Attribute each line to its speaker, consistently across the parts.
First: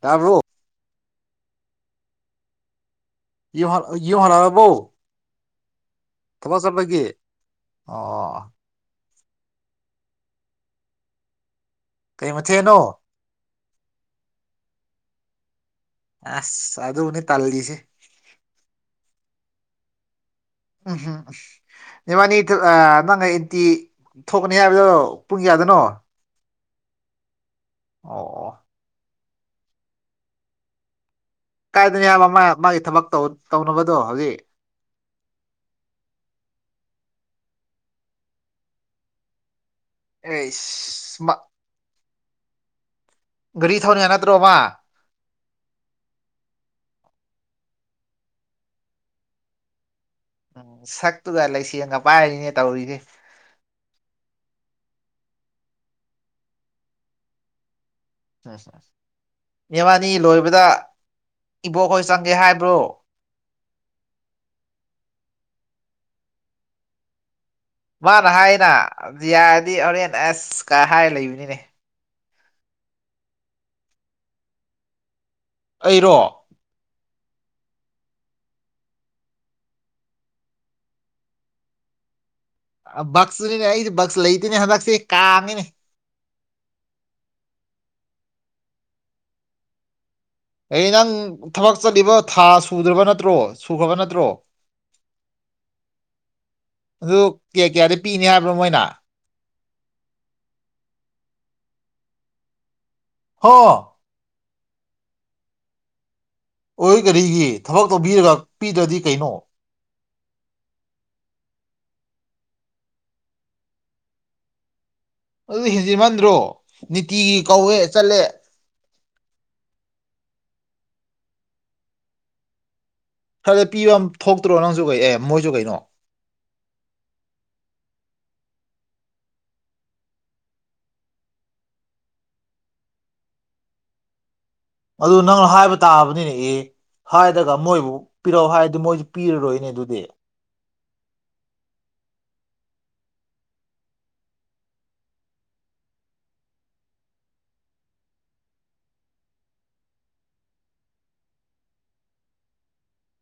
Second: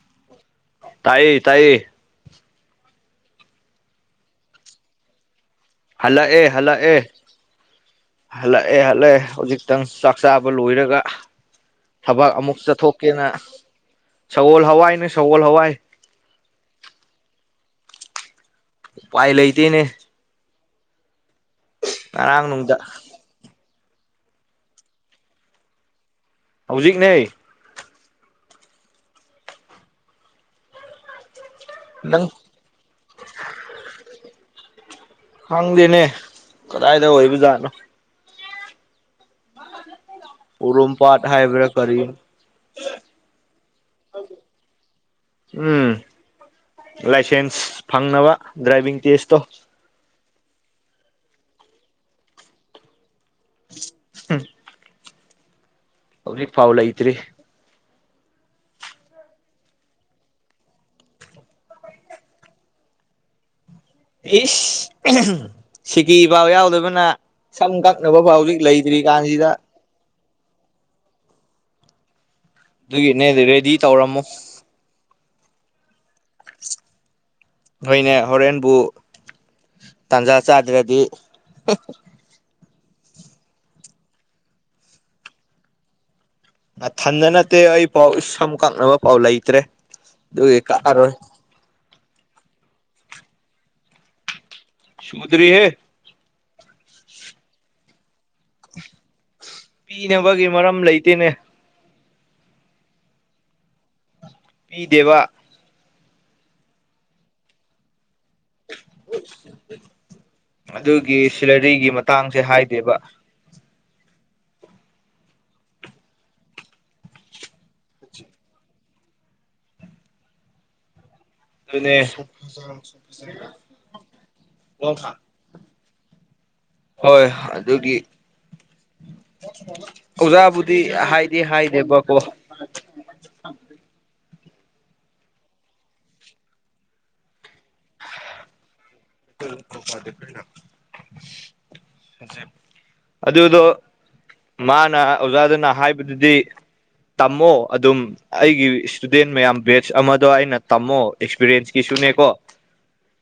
Speaker 1: ꯇꯥꯕ꯭ꯔꯣ
Speaker 2: ꯇꯥꯏꯌꯦ ꯇꯥꯏꯌꯦ
Speaker 1: ꯌꯨꯍꯥꯔ ꯌꯨꯍꯥꯔ ꯍꯥꯕ꯭ꯔꯣ
Speaker 2: ꯍꯜꯂꯛꯑꯦ ꯍꯜꯂꯛꯑꯦ
Speaker 1: ꯑꯣ
Speaker 2: ꯍꯜꯂꯛ ꯑꯩ ꯍꯜꯂꯛꯑꯦ ꯍꯧꯖꯤꯛꯇꯪ ꯆꯥꯛ ꯆꯥꯕ ꯂꯣꯏꯔꯒ
Speaker 1: ꯀꯩ
Speaker 2: ꯊꯕꯛ ꯑꯃꯨꯛ
Speaker 1: ꯃꯊꯦꯜꯅꯣ
Speaker 2: ꯆꯠꯊꯣꯛꯀꯦꯅ ꯁꯒꯣꯜ ꯍꯋꯥꯏꯅꯦ ꯁꯒꯣꯜ ꯍꯋꯥꯏ
Speaker 1: ꯑꯁ ꯑꯗꯨꯅꯦ ꯇꯜꯂꯤꯁꯦ
Speaker 2: ꯎꯄꯥꯏ ꯂꯩꯇꯦꯅꯦ
Speaker 1: ꯎꯝꯍꯨꯝ ꯎꯐ
Speaker 2: ꯉꯔꯥꯡ
Speaker 1: ꯏꯕꯅꯤꯗꯨ ꯑ
Speaker 2: ꯅꯨꯡꯗ
Speaker 1: [unintelligible] ꯊꯣꯛꯀꯅꯤ ꯍꯥꯏꯕꯗꯣ ꯄꯨꯡ ꯀꯌꯥꯗꯅꯣ
Speaker 2: ꯍꯧꯖꯤꯛꯅꯦ
Speaker 1: ꯑꯣ ꯑꯣ ꯀꯥꯏꯗꯅ
Speaker 2: ꯅꯪ
Speaker 1: ꯍꯥꯏꯕ ꯃꯥ ꯃꯥꯒꯤ ꯊꯕꯛ ꯇꯧ ꯇꯧꯅꯕꯗꯣ ꯍꯧꯖꯤꯛ
Speaker 2: ꯈꯪꯗꯦꯅꯦ ꯀꯗꯥꯏꯗ ꯑꯣꯏꯕ ꯖꯥꯠꯅꯣ
Speaker 1: ꯑꯩꯁ
Speaker 2: ꯎꯔꯣꯝꯄꯥꯥꯠ
Speaker 1: ꯃꯥ
Speaker 2: ꯍꯥꯏꯕ꯭ꯔꯥ ꯀꯔꯤ
Speaker 1: ꯒꯔꯤ ꯊꯧ [unintelligible] ꯌꯥ ꯅꯠꯇ꯭ꯔꯣꯕꯥ
Speaker 2: ꯎꯝ ꯂꯥꯏꯁꯦꯟꯁ ꯐꯪꯅꯕ ꯗ꯭ꯔꯥꯏꯚꯤꯡ ꯇꯦꯁꯇꯣ
Speaker 1: ꯁꯛꯇꯨꯒ ꯂꯩꯁꯦꯡꯒ ꯄꯥꯏꯔꯤꯅꯦ ꯇꯧꯔꯤꯁꯦ
Speaker 2: ꯍ ꯍꯧꯖꯤꯛ ꯐꯥꯎ ꯂꯩꯇ꯭ꯔꯤ
Speaker 1: [unintelligible] ꯏꯕꯥꯟꯅꯤ ꯂꯣꯏꯕꯗ ꯏꯕꯣꯛꯍꯣꯏ ꯆꯪꯒꯦ ꯍꯥꯏꯕ꯭ꯔꯣ
Speaker 2: ꯏꯁ ꯁꯤꯀꯤ ꯐꯥꯎ ꯌꯥꯎꯗꯕꯅ ꯁꯝ ꯀꯛꯅꯕ
Speaker 1: ꯃꯥꯅ
Speaker 2: ꯐꯥꯎ ꯍꯧꯖꯤꯛ
Speaker 1: ꯍꯥꯏꯅ
Speaker 2: ꯂꯩꯇ꯭ꯔꯤ ꯀꯥꯟꯁꯤꯗ
Speaker 1: ꯌꯥꯔꯗꯤ ꯍꯣꯔꯦꯟ ꯑꯁ ꯀ ꯍꯥꯏꯔ ꯂꯩꯕꯅꯤꯅꯦ
Speaker 2: ꯑꯗꯨꯒꯤꯅꯦ ꯔꯦꯗꯤ ꯇꯧꯔꯝꯃꯣ
Speaker 1: ꯑꯩꯔꯣ
Speaker 2: ꯅꯣꯏꯅꯦ ꯍꯣꯔꯦꯟꯕꯨ ꯇꯥꯟꯖꯥ ꯆꯥꯗ꯭ꯔꯗꯤ [unintelligible]
Speaker 1: ꯕꯛꯁꯁꯨꯅꯤꯅꯦ ꯑꯩꯁꯦ ꯕꯛꯁ ꯂꯩꯇꯦꯅꯦ ꯍꯟꯗꯛꯁꯦ ꯀꯥꯉꯤꯅꯦ
Speaker 2: ꯑꯊꯟꯗ ꯅꯠꯇꯦ ꯑꯩ ꯄꯥꯎ ꯁꯝ ꯀꯛꯅꯕ ꯄꯥꯎ ꯂꯩꯇ꯭ꯔꯦ ꯑꯗꯨꯒꯤ
Speaker 1: ꯑꯩ ꯅꯪ
Speaker 2: ꯀꯛꯑꯔꯣꯏ
Speaker 1: ꯊꯕꯛ ꯆꯠꯂꯤꯕ ꯊꯥ ꯁꯨꯗ꯭ꯔꯕ ꯅꯠꯇ꯭ꯔꯣ ꯁꯨꯈ꯭ꯔꯕ ꯅꯠꯇ꯭ꯔꯣ
Speaker 2: ꯁꯨꯗꯔꯤ ꯍꯦ
Speaker 1: ꯑꯗꯨ ꯀꯌꯥ ꯀꯌꯥꯗꯤ ꯄꯤꯅꯤ ꯍꯥꯏꯕꯅꯣ ꯃꯣꯏꯅ
Speaker 2: ꯄꯤꯅꯕꯒꯤ ꯃꯔꯝ ꯂꯩꯇꯦꯅꯦ
Speaker 1: ꯍ
Speaker 2: ꯄꯤꯗꯦꯕ
Speaker 1: ꯑꯣꯏ ꯀꯔꯤꯒꯤ ꯊꯕꯛ ꯇꯧꯕꯤꯔꯒ ꯄꯤꯗ꯭ꯔꯗꯤ ꯀꯩꯅꯣ
Speaker 2: ꯑꯗꯨꯒꯤ ꯁꯦꯂꯔꯤꯒꯤ ꯃꯇꯥꯡꯁꯦ ꯍꯥꯏꯗꯦꯕ
Speaker 1: ꯑꯗꯨ ꯍꯦꯟꯖꯤꯃꯟꯗ꯭ꯔꯣ ꯅꯤꯇꯤꯒꯤ ꯀꯧꯋꯦ ꯆꯠꯂꯦ
Speaker 2: ꯑꯗꯨꯅꯦ
Speaker 1: ꯈꯔꯗꯤ ꯄꯤꯕ ꯑꯃ ꯊꯣꯛꯇ꯭ꯔꯣ ꯅꯪꯁꯨ ꯀꯩ ꯑꯦ ꯃꯣꯏꯁꯨ ꯀꯩꯅꯣ
Speaker 2: ꯍꯣꯏ ꯑꯗꯨꯒꯤ ꯑꯣꯖꯥꯕꯨꯗꯤ ꯍꯥꯏꯗꯤ ꯍꯥꯏꯗꯦꯕꯀꯣ
Speaker 1: ꯑꯗꯨ ꯅꯪꯅ ꯍꯥꯏꯕ ꯇꯥꯕꯅꯤꯅꯦ ꯑꯦ ꯍꯥꯏꯔꯒ ꯃꯣꯏꯕꯨ ꯄꯤꯔꯛꯎ ꯍꯥꯏꯔꯗꯤ ꯃꯣꯏꯁꯤ
Speaker 2: [inaudible] ꯐꯗꯦ ꯄꯅ
Speaker 1: [inaudible]
Speaker 2: ꯑꯗꯨꯗꯣ ꯃꯥꯅ ꯑꯣꯖꯥꯗꯨꯅ ꯍꯥꯏꯕꯗꯨꯗꯤ ꯇꯝꯃꯣ ꯑꯗꯨꯝ ꯑꯩꯒꯤ ꯏꯁꯇꯨꯗꯦꯟ ꯃꯌꯥꯝ ꯕꯦꯁ ꯑꯃꯗꯣ ꯑꯩꯅ ꯇꯝꯃꯣ ꯑꯦꯛꯁꯄꯤꯔꯤꯟꯁꯀꯤꯁꯨꯅꯦꯀꯣ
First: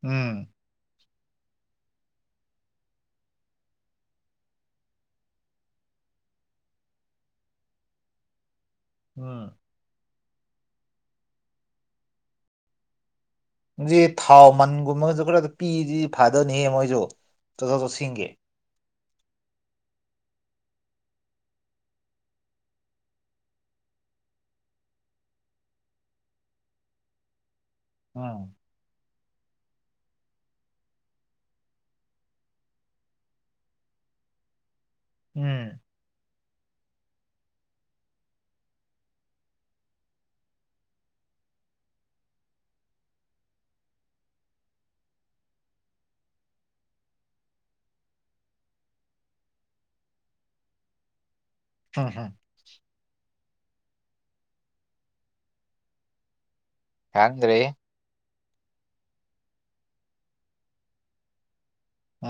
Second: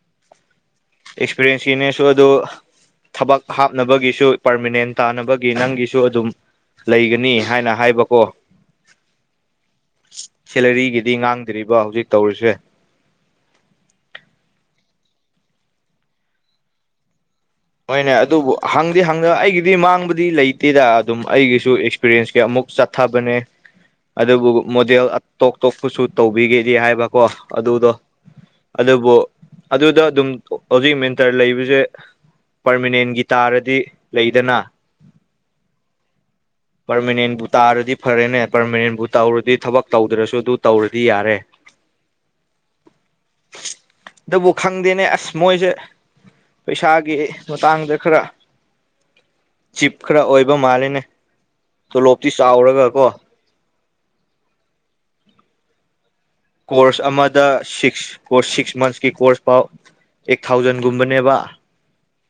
Speaker 1: ꯎꯝ
Speaker 2: ꯑꯦꯛꯁꯄꯤꯔꯤꯌꯦꯟꯁꯀꯤꯅꯦꯁꯨ ꯑꯗꯨꯣ ꯊꯕꯛ ꯍꯥꯞꯅꯕꯒꯤꯁꯨ ꯄꯥꯔꯃꯤꯅꯦꯟ ꯇꯥꯅꯕꯒꯤ ꯅꯪꯒꯤꯁꯨ ꯑꯗꯨꯝ ꯂꯩꯒꯅꯤ ꯍꯥꯏꯅ ꯍꯥꯏꯕꯀꯣ
Speaker 1: ꯑ
Speaker 2: ꯁꯦꯂꯔꯤꯒꯤꯗꯤ ꯉꯥꯡꯗ꯭ꯔꯤꯕ ꯍꯧꯖꯤꯛ ꯇꯧꯔꯤꯁꯦ
Speaker 1: ꯖꯤ ꯊꯥꯎ ꯃꯟꯒꯨꯝꯕꯒꯖꯨ ꯈꯔ ꯄꯤꯖꯤ ꯐꯥꯗꯅꯤꯍꯦ ꯃꯣꯏꯖꯨ
Speaker 2: ꯍꯣꯏꯅꯦ ꯑꯗꯨꯕꯨ ꯍꯪꯗꯤꯦ ꯍꯪꯗ ꯑꯩꯒꯤꯗꯤ ꯃꯥꯡꯕꯗꯤ ꯂꯩꯇꯦꯗ ꯑꯗꯨꯝ ꯑꯩꯒꯤꯁꯨ ꯑꯦꯛꯁꯄꯤꯔꯟꯁ ꯀꯩ ꯑꯃꯨꯛ ꯆꯠꯊꯕꯅꯦ ꯑꯗꯨꯕꯨ ꯃꯣꯗꯦꯜ ꯇꯣꯞ ꯇꯣꯞꯄꯁꯨ ꯇꯧꯕꯤꯒꯦꯗꯤ ꯍꯥꯏꯕꯀꯣ ꯑꯗꯨꯗꯣ
Speaker 1: ꯎꯝ
Speaker 2: ꯑꯗꯨꯕꯨ ꯑꯗꯨꯗ ꯑꯗꯨꯝ ꯍꯧꯖꯤꯛ ꯃꯦꯟꯇꯔ ꯂꯩꯕꯁꯦ ꯄꯔꯃꯅꯦꯟꯒꯤ ꯇꯥꯔꯗꯤ ꯂꯩꯗꯅ
Speaker 1: ꯎꯝ
Speaker 2: ꯄꯔꯃꯅꯦꯟꯕꯨ ꯇꯥꯔꯗꯤ ꯐꯔꯦꯅꯦ ꯄꯔꯃꯅꯦꯟꯕꯨ ꯇꯧꯔꯗꯤ ꯊꯕꯛ ꯇꯧꯗ꯭ꯔꯁꯨ ꯑꯗꯨ ꯇꯧꯔꯗꯤ ꯌꯥꯔꯦ
Speaker 1: [inaudible]
Speaker 2: ꯑꯗꯨꯕꯨ ꯈꯪꯗꯦꯅꯦ ꯑꯁ ꯃꯣꯏꯁꯦ ꯄꯩꯁꯥꯒꯤ ꯃꯇꯥꯡꯗ ꯈꯔ ꯆꯤꯞ ꯈꯔ ꯑꯣꯏꯕ ꯃꯥꯜꯂꯦꯅꯦ
Speaker 1: ꯎꯝ ꯎꯝ
Speaker 2: ꯇꯣꯂꯣꯞꯇꯤ ꯆꯥꯎꯔꯒ ꯀꯣ ꯀꯣꯔꯁ ꯑꯃꯗ
Speaker 1: ꯈꯪꯗ꯭ꯔꯦ
Speaker 2: ꯁꯤꯛꯁ ꯀꯣꯔꯁ ꯁꯤꯛꯁ ꯃꯟꯁꯀꯤ ꯀꯣꯔꯁ ꯐꯥꯎ ꯑꯩꯠ ꯊꯥꯎꯖꯟꯒꯨꯝꯕꯅꯦꯕ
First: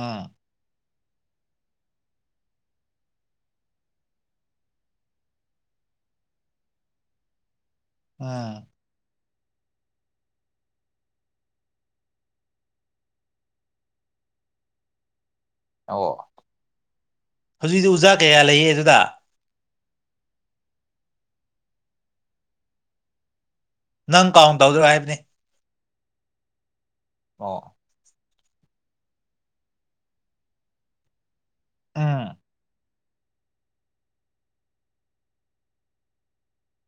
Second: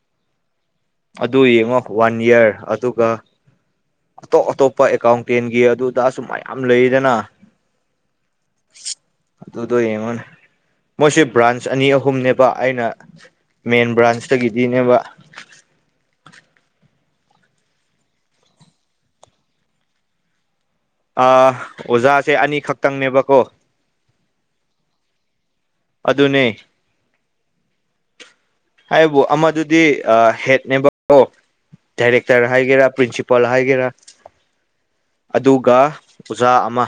Speaker 1: ꯑꯥ
Speaker 2: ꯑꯗꯨ ꯌꯦꯡꯉꯣ ꯋꯥꯟ ꯏꯌꯥꯔ ꯑꯗꯨꯒ ꯑꯇꯣꯞ ꯑꯇꯣꯞꯄ ꯑꯦꯀꯥꯎꯟꯇꯦꯟꯒꯤ ꯑꯗꯨꯗꯁꯨꯨꯝ ꯃꯌꯥꯝ ꯂꯩꯗꯅ
Speaker 1: ꯑꯥ
Speaker 2: ꯇꯨ ꯇ ꯑꯦꯃ ꯃꯣꯏꯁꯦ ꯕ꯭ꯔꯥꯟꯁ ꯑꯅꯤ ꯑꯍꯨꯝꯅꯦꯕ ꯑꯩꯅ ꯃꯦꯟ ꯕ꯭ꯔꯥꯟꯁꯇꯒꯤꯗꯤꯅꯦꯕ
Speaker 1: ꯑꯣ ꯍꯧꯖꯤꯛꯗꯤ ꯑꯣꯖꯥ ꯀꯌꯥ ꯂꯩꯌꯦ ꯑꯗꯨꯗ
Speaker 2: ꯑꯣꯖꯥꯁꯦ ꯑꯅꯤꯈꯛꯇꯪꯅꯦꯕꯀꯣ
Speaker 1: ꯅꯪ ꯀꯥꯎꯟ ꯇꯧꯗꯣꯏꯣ ꯍꯥꯏꯕꯅꯤ
Speaker 2: ꯑꯗꯨꯅꯦ
Speaker 1: ꯑꯣ
Speaker 2: ꯍꯥꯏꯕꯨ ꯑꯃꯗꯨꯗꯤ ꯍꯦꯠꯅꯦꯕꯣ
Speaker 1: ꯎꯝ
Speaker 2: ꯗꯥꯏꯔꯦꯛꯇꯔ ꯍꯥꯏꯒꯦꯔꯥ ꯄ꯭ꯔꯤꯟꯁꯤꯄꯥꯜ ꯍꯥꯏꯒꯦꯔꯥ ꯑꯗꯨꯒ ꯑꯣꯖꯥ ꯑꯃ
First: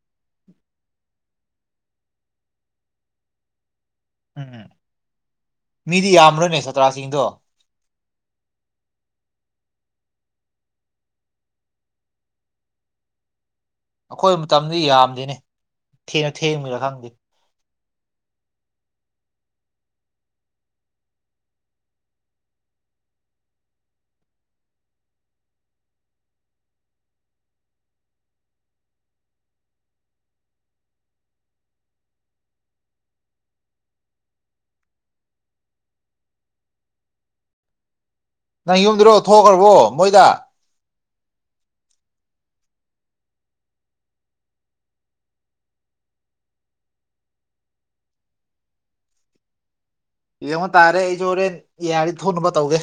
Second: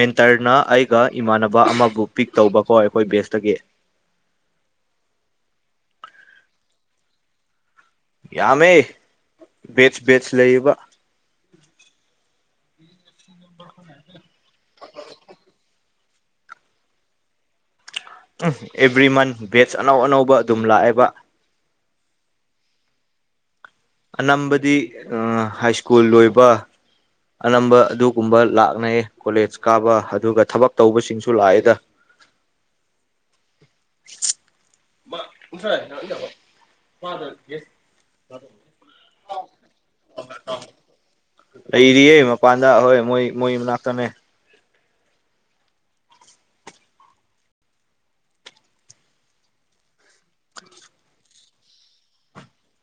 Speaker 2: ꯃꯦꯟꯇꯔꯅ ꯑꯩꯒ ꯏꯃꯥꯟꯅꯕ ꯑꯃꯕꯨ ꯄꯤꯛ ꯇꯧꯕꯀꯣ ꯑꯩꯈꯣꯏ ꯕꯦꯁꯇꯒꯤ
Speaker 1: ꯎꯝꯝ ꯃꯤꯗꯤ ꯌꯥꯝꯃ꯭ꯔꯣꯏꯅꯦ ꯆꯇ꯭ꯔꯥꯁꯤꯡꯗꯣ
Speaker 2: ꯌꯥꯝꯃꯦ ꯕꯦꯁ ꯕꯦꯁ ꯂꯩꯕ [inaudible]
Speaker 1: ꯑꯩꯈꯣꯏ ꯃꯇꯝꯗꯤ ꯌꯥꯝꯗꯤꯦꯅꯦ ꯊꯦꯡꯅ ꯊꯦꯡꯃꯤꯔꯥ ꯈꯪꯗꯦ
Speaker 2: ꯑꯦꯕ꯭ꯔꯤ ꯃꯟ ꯕꯦꯠꯁ ꯑꯅꯧ ꯑꯅꯧꯕ ꯑꯗꯨꯝ ꯂꯥꯛꯑꯦꯕ ꯑꯅꯝꯕꯗꯤ ꯍꯥꯏ ꯁ꯭ꯀꯨꯜ ꯂꯣꯏꯕ ꯑꯅꯝꯕ ꯑꯗꯨꯒꯨꯝꯕ ꯂꯥꯛꯅꯩꯌꯦ ꯀꯣꯂꯦꯖ ꯀꯥꯕ ꯑꯗꯨꯒ ꯊꯕꯛ ꯇꯧꯕꯁꯤꯡꯁꯨ ꯂꯥꯛꯑꯦꯗ ꯎ ꯎꯕꯣ ꯃꯥꯗ
Speaker 1: ꯅꯪ ꯌꯨꯝꯗꯨꯔꯣ ꯊꯣꯛꯈ꯭ꯔꯕꯣ ꯃꯣꯏꯗ
Speaker 2: ꯂꯩꯔꯤꯌꯦ ꯃꯄꯥꯟꯗ ꯍꯣꯏ ꯃꯣꯏ ꯃꯣꯏ ꯃꯅꯥꯛꯇꯃꯦ
Speaker 1: ꯌꯦꯉꯣꯟ ꯇꯥꯔꯦ ꯑꯩꯁꯨꯣꯔꯦ ꯌꯥꯔꯤ ꯊꯣꯡꯅꯨꯕ ꯇꯧꯒꯦ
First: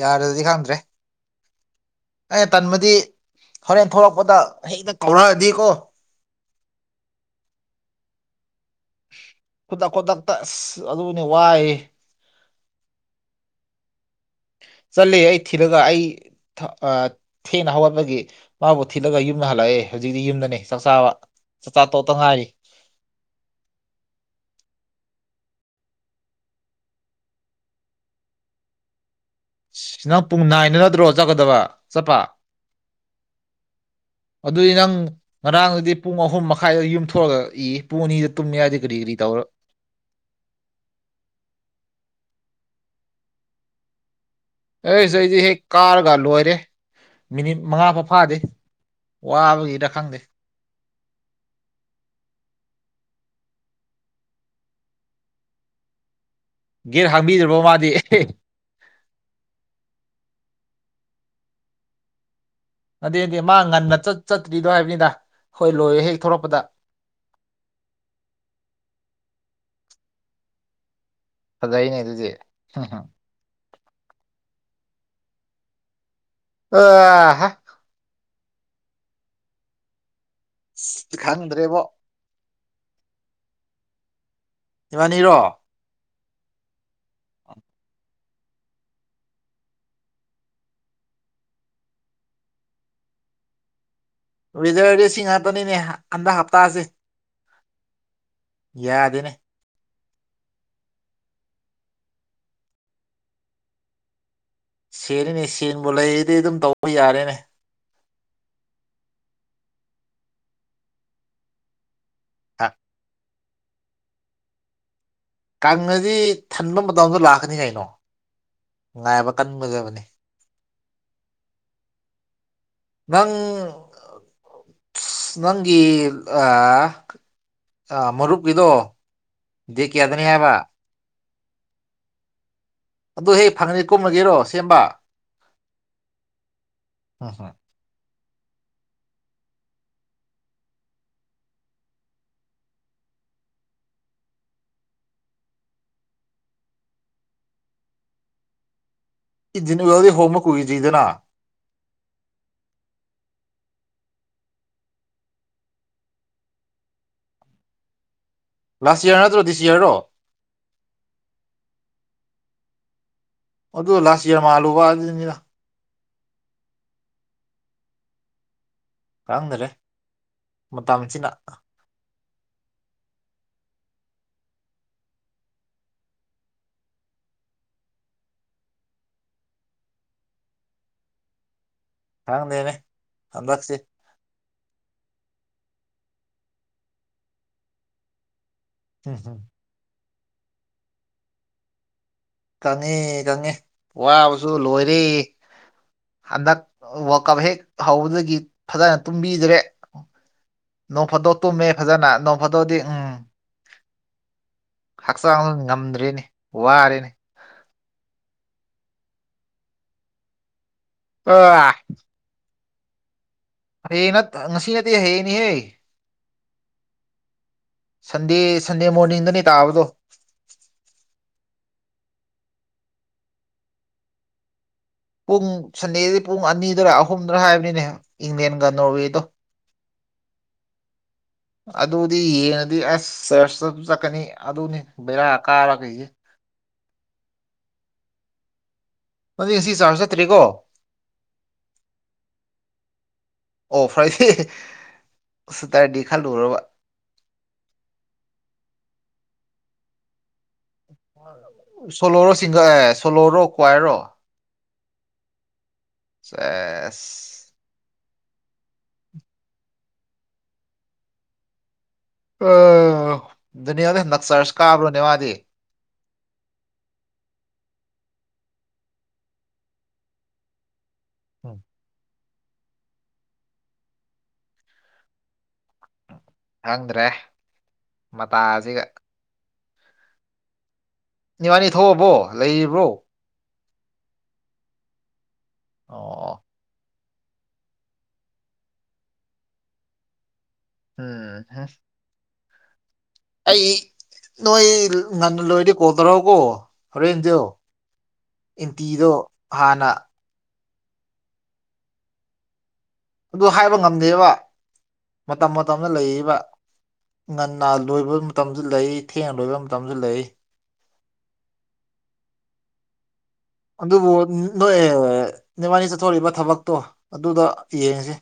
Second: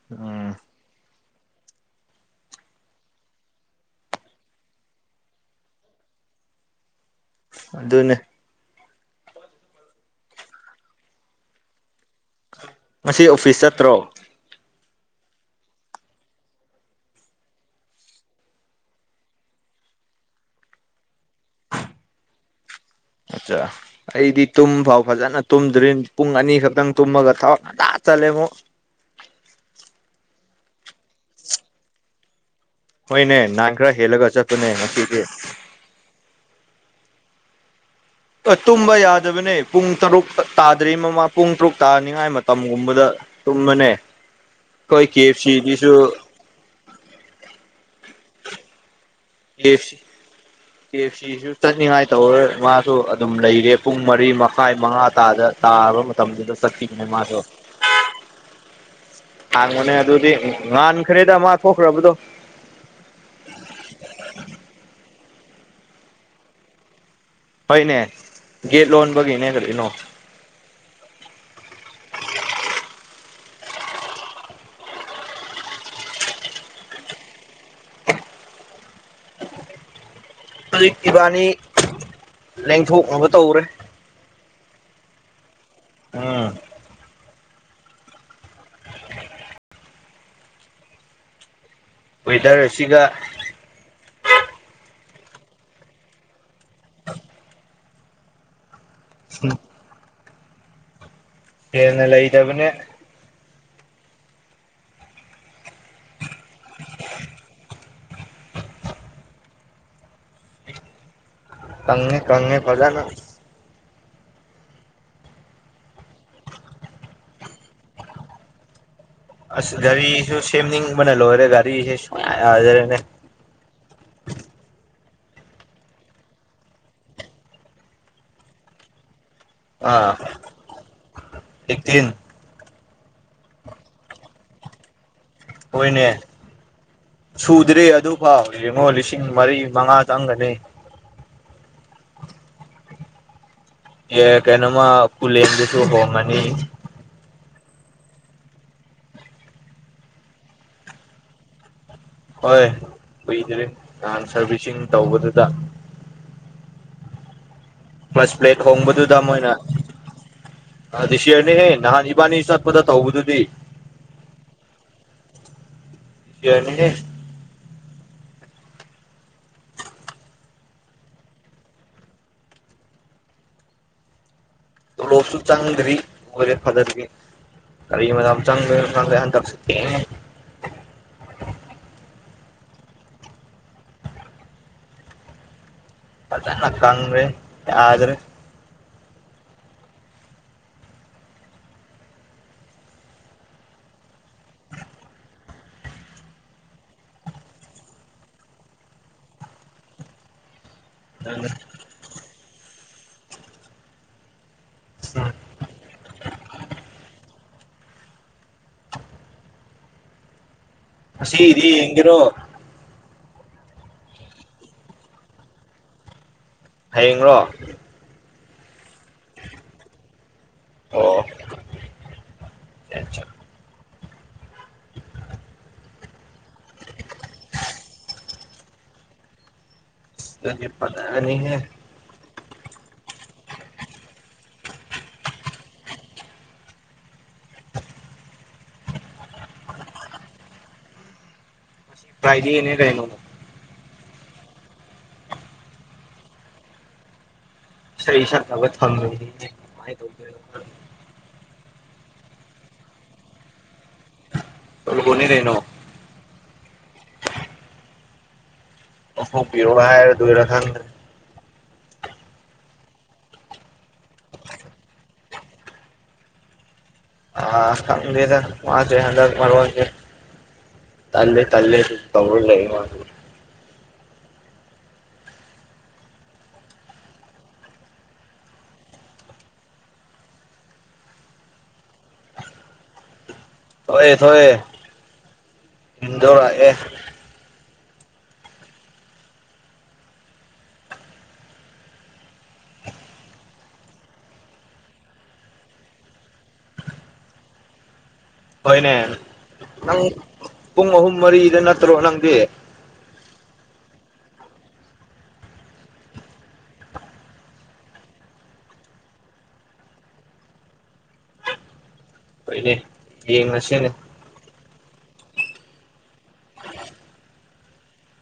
Speaker 1: ꯌꯥꯔꯗꯤ
Speaker 2: ꯎꯝ
Speaker 1: ꯈꯪꯗ꯭ꯔꯦ ꯑꯩꯅ ꯇꯟꯃꯗꯤ ꯍꯣꯔꯦꯟ ꯊꯣꯛꯂꯛꯄꯗ ꯍꯦꯛꯇ ꯀꯧꯔꯛꯑꯗꯤꯀꯣ
Speaker 2: ꯑꯗꯨꯅꯦ
Speaker 1: ꯈꯨꯗꯛ ꯈꯨꯗꯛꯇ ꯑꯁ ꯑꯗꯨꯅꯤ ꯋꯥꯏ
Speaker 2: ꯉꯁꯤ ꯑꯣꯐꯤꯁ ꯆꯠꯇ꯭ꯔꯣ
Speaker 1: ꯆꯠꯂꯦ ꯑꯩ ꯊꯤꯔꯒ ꯑꯩ ꯊꯦꯡꯅ ꯍꯧꯒꯠꯄꯒꯤ ꯃꯥꯕꯨ ꯊꯤꯠꯂꯒ ꯌꯨꯝꯗ ꯍꯜꯂꯛꯑꯦ ꯍꯧꯖꯤꯛꯇꯤ ꯌꯨꯝꯗꯅꯦ ꯆꯥꯛ ꯆꯥꯕ ꯆꯠꯆꯥꯥ ꯇꯣꯇꯅ ꯍꯥꯏꯔꯤ
Speaker 2: ꯑꯆꯥ ꯑꯩꯗꯤ ꯇꯨꯝꯐꯥꯎ ꯐꯖꯅ ꯇꯨꯝꯗ꯭ꯔꯤ ꯄꯨꯡ ꯑꯅꯤ ꯈꯛꯇꯪ ꯇꯨꯝꯃꯒ ꯊꯕꯛ ꯉꯖꯥ ꯆꯠꯂꯦ ꯑꯃꯨꯛ
Speaker 1: ꯅꯪ ꯄꯨꯡ ꯅꯥꯏꯅ ꯅꯠꯇ꯭ꯔꯣ ꯆꯠꯀꯗꯕ ꯆꯠꯄ
Speaker 2: ꯍꯣꯏꯅꯦ ꯅꯍꯥꯟ ꯈꯔ ꯍꯦꯜꯂꯒ ꯆꯠꯄꯅꯦ ꯉꯁꯤꯁꯦ
Speaker 1: ꯑꯥꯡꯗꯤ ꯄꯨꯡ ꯑꯍꯨꯝ ꯃꯈꯥꯏꯗ ꯌꯨꯝ ꯊꯣꯛꯑꯒ ꯏ ꯄꯨꯡ ꯑꯅꯤꯗ
Speaker 2: ꯑ
Speaker 1: ꯇꯨꯝꯃꯦ ꯍꯥꯏꯗꯤ
Speaker 2: ꯇꯨꯝꯕ
Speaker 1: ꯀꯔꯤ ꯀꯔꯤ ꯇꯧꯔ
Speaker 2: ꯌꯥꯗꯕꯅꯦ ꯄꯨꯡ ꯇꯔꯨꯛ ꯇꯥꯗ꯭ꯔꯤ ꯃꯃꯥꯡ ꯄꯨꯡ ꯇꯔꯨꯛ ꯇꯥꯅꯤꯡꯉꯥꯏ ꯃꯇꯝꯒꯨꯝꯕꯗ ꯇꯨꯝꯕꯅꯦ ꯑꯩꯈꯣꯏ
Speaker 1: ꯑꯩꯁ
Speaker 2: ꯀꯦ
Speaker 1: ꯑꯩꯗꯤ
Speaker 2: ꯑꯦꯐ
Speaker 1: ꯍꯦꯛ
Speaker 2: ꯁꯤꯗꯤꯁꯨ
Speaker 1: ꯀꯥꯔꯒ ꯂꯣꯏꯔꯦ ꯃꯤꯅꯤꯠ ꯃꯉꯥ ꯐꯥꯎ ꯐꯥꯗꯦ
Speaker 2: ꯀꯦ ꯑꯦꯐ
Speaker 1: ꯋꯥꯕꯒꯤꯔ
Speaker 2: ꯁꯤ
Speaker 1: ꯈꯪꯗꯦ
Speaker 2: ꯀꯦ ꯑꯦꯐ ꯁꯤꯁꯨ ꯆꯠꯅꯤꯡꯉꯥꯏ ꯇꯧꯔꯣꯏ ꯃꯥꯁꯨ ꯑꯗꯨꯝ ꯂꯩꯔꯦ ꯄꯨꯡ ꯃꯔꯤ ꯃꯈꯥꯏ ꯃꯉꯥ ꯇꯥꯗ ꯇꯥꯕ ꯃꯇꯝꯗꯨꯗ ꯆꯠꯈꯤꯕꯅꯦ
Speaker 1: ꯒꯦꯠ
Speaker 2: ꯃꯥꯁꯨ
Speaker 1: ꯍꯥꯡꯕꯤꯗ꯭ꯔꯕꯣ ꯃꯥꯗꯤ
Speaker 2: ꯍꯥꯡꯕꯅꯦ ꯑꯗꯨꯗꯤ ꯉꯍꯥꯟꯈꯔꯦꯗ ꯑꯃ ꯊꯣꯛꯈ꯭ꯔꯕꯗꯣ
Speaker 1: ꯑꯗꯨꯗꯗ ꯃꯥ ꯉꯟꯅꯠ ꯆꯠꯇ꯭ꯔꯤꯗꯣ ꯍꯥꯏꯕꯅꯤꯗ ꯍꯣꯏ ꯂꯣꯏꯌꯦꯦ ꯍꯦꯛ ꯊꯧꯔꯛꯄꯗ
Speaker 2: ꯍꯣꯏꯅꯦ ꯒꯦꯠ ꯂꯣꯟꯕꯒꯤꯅꯦ ꯀꯔꯤꯅꯣ
Speaker 1: ꯐꯗꯥꯏꯅꯦ ꯑꯗꯨꯗꯤ ꯎꯝ [unintelligible]
Speaker 2: ꯍꯧꯖꯤꯛ ꯏꯕꯥꯅꯤ
Speaker 1: ꯈꯪꯗ꯭ꯔꯦꯕꯣ
Speaker 2: ꯂꯦꯡꯊꯣꯛꯅꯕ ꯇꯧꯔꯦ
Speaker 1: ꯏꯕꯥꯅꯤꯔꯣ
Speaker 2: ꯎꯝ ꯋꯦꯗꯔ ꯑꯁꯤꯒ
Speaker 1: ꯋꯦꯗꯔꯗꯤ ꯁꯤ ꯉꯥꯛꯇꯅꯤꯅꯦ ꯍꯟꯗꯛ ꯍꯞꯇꯥꯁꯦ ꯌꯥꯗꯦꯅꯦ
Speaker 2: ꯎꯝ ꯍꯦꯟꯅ ꯂꯩꯇꯕꯅꯦ
Speaker 1: ꯁꯦꯜꯂꯤꯅꯦ ꯁꯦꯡꯕꯨ ꯂꯩꯔꯗꯤ ꯑꯗꯨꯝ ꯇꯧꯕ ꯌꯥꯔꯦꯅꯦ
Speaker 2: ꯀꯪꯉꯦ ꯀꯪꯉꯦ
Speaker 1: ꯀ-
Speaker 2: ꯐꯖꯅ
Speaker 1: ꯀꯪꯉꯗꯤ ꯊꯟꯕ ꯃꯇꯝꯗꯣ ꯂꯥꯛꯀꯅꯤ ꯀꯩꯅꯣ ꯉꯥꯏꯕ
Speaker 2: ꯑꯁ
Speaker 1: ꯀꯟꯒꯗꯕꯅꯤ
Speaker 2: ꯒꯥꯔꯤꯁꯨ ꯁꯦꯝꯅꯤꯡꯕꯅ ꯂꯣꯏꯔꯦ ꯒꯥꯔꯤꯁꯦ ꯁꯨꯡꯌꯥ ꯌꯥꯗꯔꯦꯅꯦ
Speaker 1: ꯀꯡ ꯑꯁ ꯅꯪꯒꯤ ꯑ ꯃꯔꯨꯞꯀꯤꯗꯣ ꯗꯦꯠ
Speaker 2: ꯑꯥ
Speaker 1: ꯀꯌꯥꯗꯅꯤ ꯍꯥꯏꯕ
Speaker 2: ꯑꯦꯛꯇꯤꯟ
Speaker 1: ꯑꯗꯨ ꯍꯦꯛ ꯐꯪꯉꯗꯤ ꯀꯨꯝꯂꯒꯦꯔꯣ ꯁꯦꯝꯕ
Speaker 2: ꯍꯣꯏꯅꯦ
Speaker 1: ꯎꯝꯍꯨꯝ
Speaker 2: ꯁꯨꯗ꯭ꯔꯦ ꯑꯗꯨ ꯋꯥꯎ ꯌꯦꯡꯉꯣ ꯂꯤꯁꯤꯡ ꯃꯔꯤ ꯃꯉꯥ ꯆꯪꯒ꯭ꯔꯅꯤ ꯑꯦ ꯀꯩꯅꯣꯃ ꯄꯨꯂꯦꯟꯗꯁꯨ ꯍꯣꯡꯉꯅꯤ
Speaker 1: ꯏꯟꯖꯤꯟ ꯑꯣꯏꯜꯗꯤ ꯍꯣꯡꯕ ꯀꯨꯏꯗ꯭ꯔꯤꯗꯅ
Speaker 2: ꯍꯣꯏ ꯀꯨꯏꯗ꯭ꯔꯤ ꯅꯍꯥꯟ ꯁꯥꯔꯚꯤꯁꯤꯡ ꯇꯧꯕꯗꯨꯗ ꯄ꯭ꯂꯁꯄ꯭ꯂꯦꯠ
Speaker 1: ꯂꯥꯁ
Speaker 2: ꯍꯣꯡꯕꯗꯨꯗ
Speaker 1: ꯌꯔ ꯅꯠꯇ꯭ꯔꯣ
Speaker 2: ꯃꯣꯏꯅ
Speaker 1: ꯗꯤꯁ ꯌꯔꯔꯣ
Speaker 2: ꯑꯗꯤꯁꯤꯌꯔꯅꯦꯍꯦ ꯅꯍꯥꯟ ꯏꯕꯥꯅꯤ ꯆꯠꯄꯗ ꯇꯧꯕꯗꯨꯗꯤ
Speaker 1: ꯑꯗꯨ ꯂꯥꯁ ꯏꯌꯔ ꯃꯥꯜꯂꯨꯕ ꯑꯗꯨꯅꯤꯗ
Speaker 2: ꯄꯤꯌꯔꯅꯤꯍꯦ
Speaker 1: ꯈꯡꯗꯔꯦ ꯃꯇꯝꯆꯤꯅ
Speaker 2: ꯇꯣꯂꯣꯞꯁꯨ ꯆꯪꯗ꯭ꯔꯤ ꯑꯣꯏꯔꯛ ꯐꯗ꯭ꯔꯒꯤ ꯀꯔꯤ ꯃꯇꯝ ꯆꯪꯗꯣꯏꯅꯣ ꯈꯪꯗꯦ ꯍꯟꯗꯛꯁꯦ ꯊꯦꯡꯉꯦ
Speaker 1: ꯈꯪꯗꯦꯅꯦ ꯍꯟꯗꯛꯁꯦ
Speaker 2: ꯐꯖꯅ ꯀꯪꯒ꯭ꯔꯦ ꯌꯥꯗ꯭ꯔꯦ
Speaker 1: ꯎꯝ ꯎꯝ [inaudible] ꯀꯪꯉꯦ ꯀꯪꯉꯦ ꯋꯥꯕꯁꯨ ꯂꯣꯏꯔꯦ ꯍꯟꯗꯛ ꯋꯥꯀꯞ ꯍꯦꯛ ꯍꯧꯕꯗꯒꯤ ꯐꯖꯅ ꯇꯨꯝꯕꯤꯗ꯭ꯔꯦ ꯅꯣꯡ ꯐꯗꯣꯛ
Speaker 2: ꯎꯝ
Speaker 1: ꯇꯨꯝꯃꯦ ꯐꯖꯅ ꯅꯣꯡ ꯐꯗꯣꯛꯗꯤ ꯎꯝ ꯍꯛꯆꯥꯡ ꯉꯝꯗ꯭ꯔꯦꯅꯦ ꯋꯥꯔꯦꯅꯦ
Speaker 2: ꯉꯁꯤꯒꯤꯗꯤ
Speaker 1: ꯑ
Speaker 2: ꯌꯦꯡꯒꯦꯔꯣ
Speaker 1: ꯍꯌꯦꯡ ꯅꯠ ꯉꯁꯤ ꯅꯠꯇꯦ ꯍꯌꯦꯡꯅꯦꯍꯦ
Speaker 2: ꯍꯌꯦꯡꯔꯣ
Speaker 1: ꯁꯟꯗꯦ ꯁꯟꯗꯦ ꯃꯣꯔꯅꯤꯡꯗꯅꯦ ꯇꯥꯕꯗꯣ
Speaker 2: ꯑꯣ ꯆ ꯆ
Speaker 1: ꯄꯨꯡ ꯁꯟꯗꯦꯗꯤ ꯄꯨꯡ ꯑꯅꯤꯗꯨꯔ ꯑꯍꯨꯝꯗꯨꯔ ꯍꯥꯏꯕꯅꯤꯅꯦ ꯏꯪꯂꯦꯟꯒ ꯅꯣꯔꯋꯦꯗꯣ
Speaker 2: ꯅꯤ ꯄ ꯍ
Speaker 1: ꯑꯗꯨꯗꯤ ꯌꯦꯡꯉꯗꯤ ꯑꯁ ꯆꯔꯁꯇꯁꯨ ꯆꯠꯀꯅꯤ ꯑꯗꯨꯅꯤ ꯕꯦꯔꯥ ꯀꯥꯔ ꯀꯩꯁꯦ ꯑꯗꯨ ꯉꯁꯤ ꯆꯥꯔ ꯆꯠꯇ꯭ꯔꯤꯀꯣ
Speaker 2: ꯐ꯭ꯔꯥꯏꯗꯦꯅꯦ ꯀꯩꯅꯣ
Speaker 1: ꯑꯣ ꯐ꯭ꯔꯥꯏꯗꯦ ꯁꯇꯔꯗꯦ ꯈꯜꯂꯨꯔꯕ
Speaker 2: ꯏꯁꯩ ꯁꯛꯅꯕ [unintelligible]
Speaker 1: ꯁꯣꯂꯣꯔꯣ ꯁꯤꯡꯒ ꯑꯦ ꯁꯣꯂꯣꯔꯣ ꯀ꯭ꯋꯥꯏꯔꯣ
Speaker 2: ꯇꯨꯜꯕꯨꯅꯤ ꯀꯩꯅꯣ
Speaker 1: ꯁꯦꯁ
Speaker 2: ꯑꯣꯟꯊꯣꯛꯄꯤꯔꯣꯒ ꯍꯥꯏꯔꯗꯣꯏꯔꯥ ꯈꯪꯗꯦ
Speaker 1: ꯑ ꯅꯤꯌꯥꯗ ꯅꯛꯆꯥꯔꯁ ꯀꯥꯕ꯭ꯔꯣꯅꯦ ꯃꯥꯗꯤ
Speaker 2: ꯑ ꯈꯝꯗ ꯃꯥꯦ ꯍꯗ ꯃꯔꯔꯋꯥꯦ ꯇꯂ ꯇꯂꯦ ꯇꯧꯜ ꯂꯩ
Speaker 1: ꯈꯪꯗ꯭ꯔꯦ ꯃꯇꯥꯁꯤꯒ ꯅꯤꯋꯥꯅꯤ ꯊꯣꯛꯑꯕꯣ ꯂꯩꯔꯤꯕ꯭ꯔꯣ
Speaker 2: ꯊꯣꯛꯑꯦ ꯊꯣꯛꯑ
Speaker 1: ꯑꯣ
Speaker 2: ꯏꯟꯗꯣꯔ ꯑꯦ
Speaker 1: ꯎꯝ ꯑꯩ ꯅꯣꯏ ꯉꯟꯅ ꯂꯣꯏꯔꯗꯤ ꯀꯣꯜ ꯇꯧꯔꯛꯑꯣꯀꯣ ꯍꯣꯔꯦꯟꯗꯤꯣ
Speaker 2: ꯍꯣꯏꯅꯦ
Speaker 1: ꯍꯥꯟꯅ
Speaker 2: ꯅꯪ ꯄꯨꯡ ꯑꯍꯨꯝ ꯃꯔꯤꯗ ꯅꯠꯇ꯭ꯔꯣ ꯅꯪꯗꯤ
Speaker 1: ꯑꯗꯨ ꯍꯥꯏꯕ ꯉꯝꯗꯦꯕ ꯃꯇꯝ ꯃꯇꯝꯗ ꯂꯩꯔꯤꯕꯕ ꯉꯟꯅ ꯂꯣꯏꯕ ꯃꯇꯝꯁꯨ ꯂꯩ ꯊꯦꯡꯅ ꯂꯣꯏꯕ ꯃꯇꯝꯁꯨ ꯂꯩ
Speaker 2: ꯍꯣꯏꯅꯦ ꯌꯦꯡꯉꯁꯤꯅꯦ
Speaker 1: ꯑꯗꯨꯣ ꯅꯣꯏ ꯅꯕꯥꯅꯤ ꯆꯠꯊꯣꯔꯛꯏꯕ ꯊꯕꯛꯇꯣ ꯑꯗꯨꯗ ꯌꯦꯡꯉꯁꯤ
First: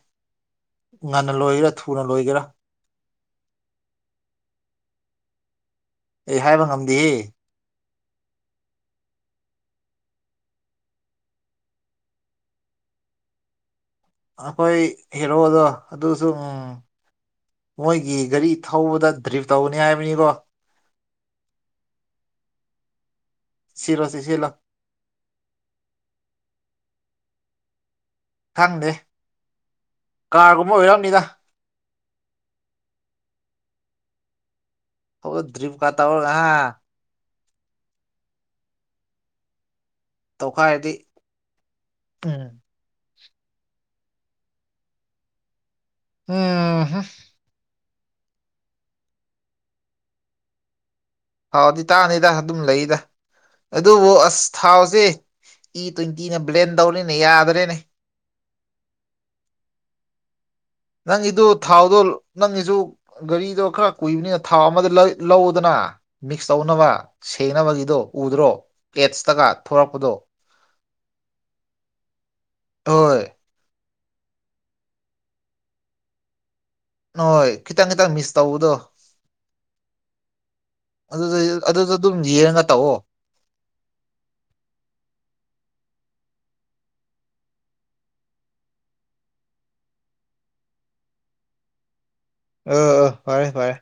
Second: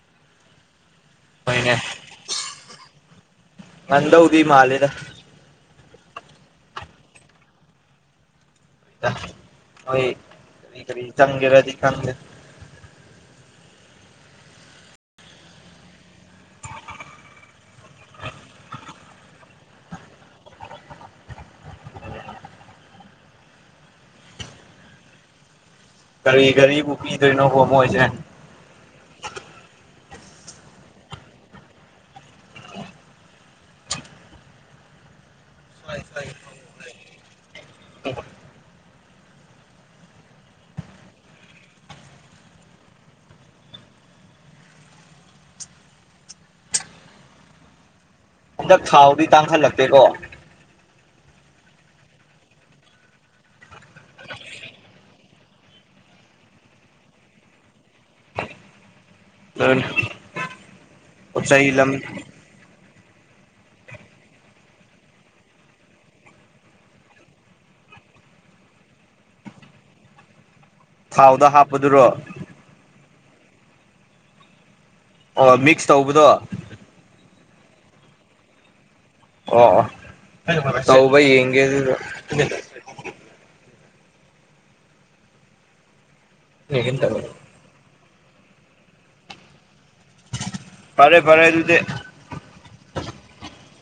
Speaker 1: ꯉꯟꯅ ꯂꯣꯏꯒꯦꯔꯥ
Speaker 2: ꯍꯣꯏꯅꯦ
Speaker 1: ꯊꯨꯅ ꯂꯣꯏꯒꯦꯔꯥ
Speaker 2: ꯅꯗꯧꯗ ꯃꯥꯂꯦꯗ
Speaker 1: ꯑꯩ ꯍꯥꯏꯕ ꯉꯝꯗꯦꯍꯦ
Speaker 2: ꯍꯣꯏ ꯀꯔꯤ ꯀꯔꯤ ꯆꯪꯒꯦꯔꯗꯤ ꯈꯪꯗꯦ
Speaker 1: ꯑꯩꯈꯣꯏ ꯍꯦꯔꯣꯗꯣ ꯑꯗꯨꯁꯨ ꯎꯝ ꯃꯣꯏꯒꯤ ꯒꯥꯔꯤ ꯊꯧꯕꯗ ꯗ꯭ꯔꯤꯞ ꯇꯧꯅꯤ ꯍꯥꯏꯕꯅꯤꯀꯣ ꯁꯤꯔꯣꯁꯤ ꯁꯤꯂꯣ
Speaker 2: ꯀꯔꯤ ꯒꯔꯤꯕꯨ ꯄꯤꯗꯣꯏꯅꯣꯕ ꯃꯣꯏꯖꯦ
Speaker 1: ꯈꯪꯗꯦ ꯀꯥꯔꯒꯨꯝꯕ ꯑꯣꯏꯔꯝꯅꯤꯗ ꯑꯣ ꯗ꯭ꯔꯤꯞ ꯀꯥꯊ ꯍꯥ ꯇꯧꯈꯥꯏꯔꯗꯤ ꯎꯝ ꯑꯥ ꯍꯥ
Speaker 2: ꯍꯟꯗꯛ ꯊꯥꯎꯗꯤ ꯇꯥꯡꯈꯜꯂꯛꯇꯦꯀꯣ
Speaker 1: ꯍꯥꯎꯗꯤ ꯇꯥꯅꯤꯗ ꯑꯗꯨꯝ ꯂꯩꯗ ꯑꯗꯨꯕꯨ ꯑꯁ ꯊꯥꯎꯁꯦ ꯏ ꯇ꯭ꯋꯦꯟꯇꯤꯅ ꯕ꯭ꯂꯦꯟ ꯇꯧꯔꯦꯅꯦ ꯌꯥꯗꯔꯦꯅꯦ
Speaker 2: [unintelligible] ꯄꯣꯠ
Speaker 1: ꯅꯪꯒꯤꯗꯨ
Speaker 2: ꯆꯩ ꯂꯝ
Speaker 1: ꯊꯥꯎꯗꯣ ꯅꯪꯒꯤꯁꯨ ꯒꯥꯔꯤꯗꯣ ꯈꯔ ꯀꯨꯏꯕꯅꯤꯅ ꯊꯥꯎ ꯑꯃꯗ ꯂꯩ ꯂꯧꯗꯅ ꯃꯤꯛꯁ ꯇꯧꯅꯕ ꯁꯅꯕꯒꯤꯗꯣ ꯎꯗ꯭ꯔꯣ ꯄꯦꯠꯁꯇꯒ ꯊꯣꯔꯛꯄꯗꯣ
Speaker 2: ꯊꯥꯎꯗ ꯍꯥꯞꯄꯗꯨꯔꯣ
Speaker 1: ꯍꯣꯏ
Speaker 2: ꯑꯣ ꯃꯤꯛꯁ ꯇꯧꯕꯗꯣ
Speaker 1: ꯅꯣꯏ ꯈꯤꯇꯪ ꯈꯤꯇꯪ ꯃꯤꯁ ꯇꯧꯕꯗꯣ
Speaker 2: ꯑꯣ ꯇꯧꯕ
Speaker 1: ꯑꯗꯨꯗ
Speaker 2: ꯌꯦꯡꯒꯦ
Speaker 1: ꯑꯗꯨꯗ
Speaker 2: ꯑꯗꯨꯒ
Speaker 1: ꯑꯗꯨꯝ ꯌꯦꯡꯉꯒ ꯇꯧꯑꯣ
Speaker 2: [unintelligible] ꯐꯔꯦ ꯐꯔꯦ ꯑꯗꯨꯗꯤ
Speaker 1: ꯑꯥ ꯐꯔꯦ ꯐꯔꯦ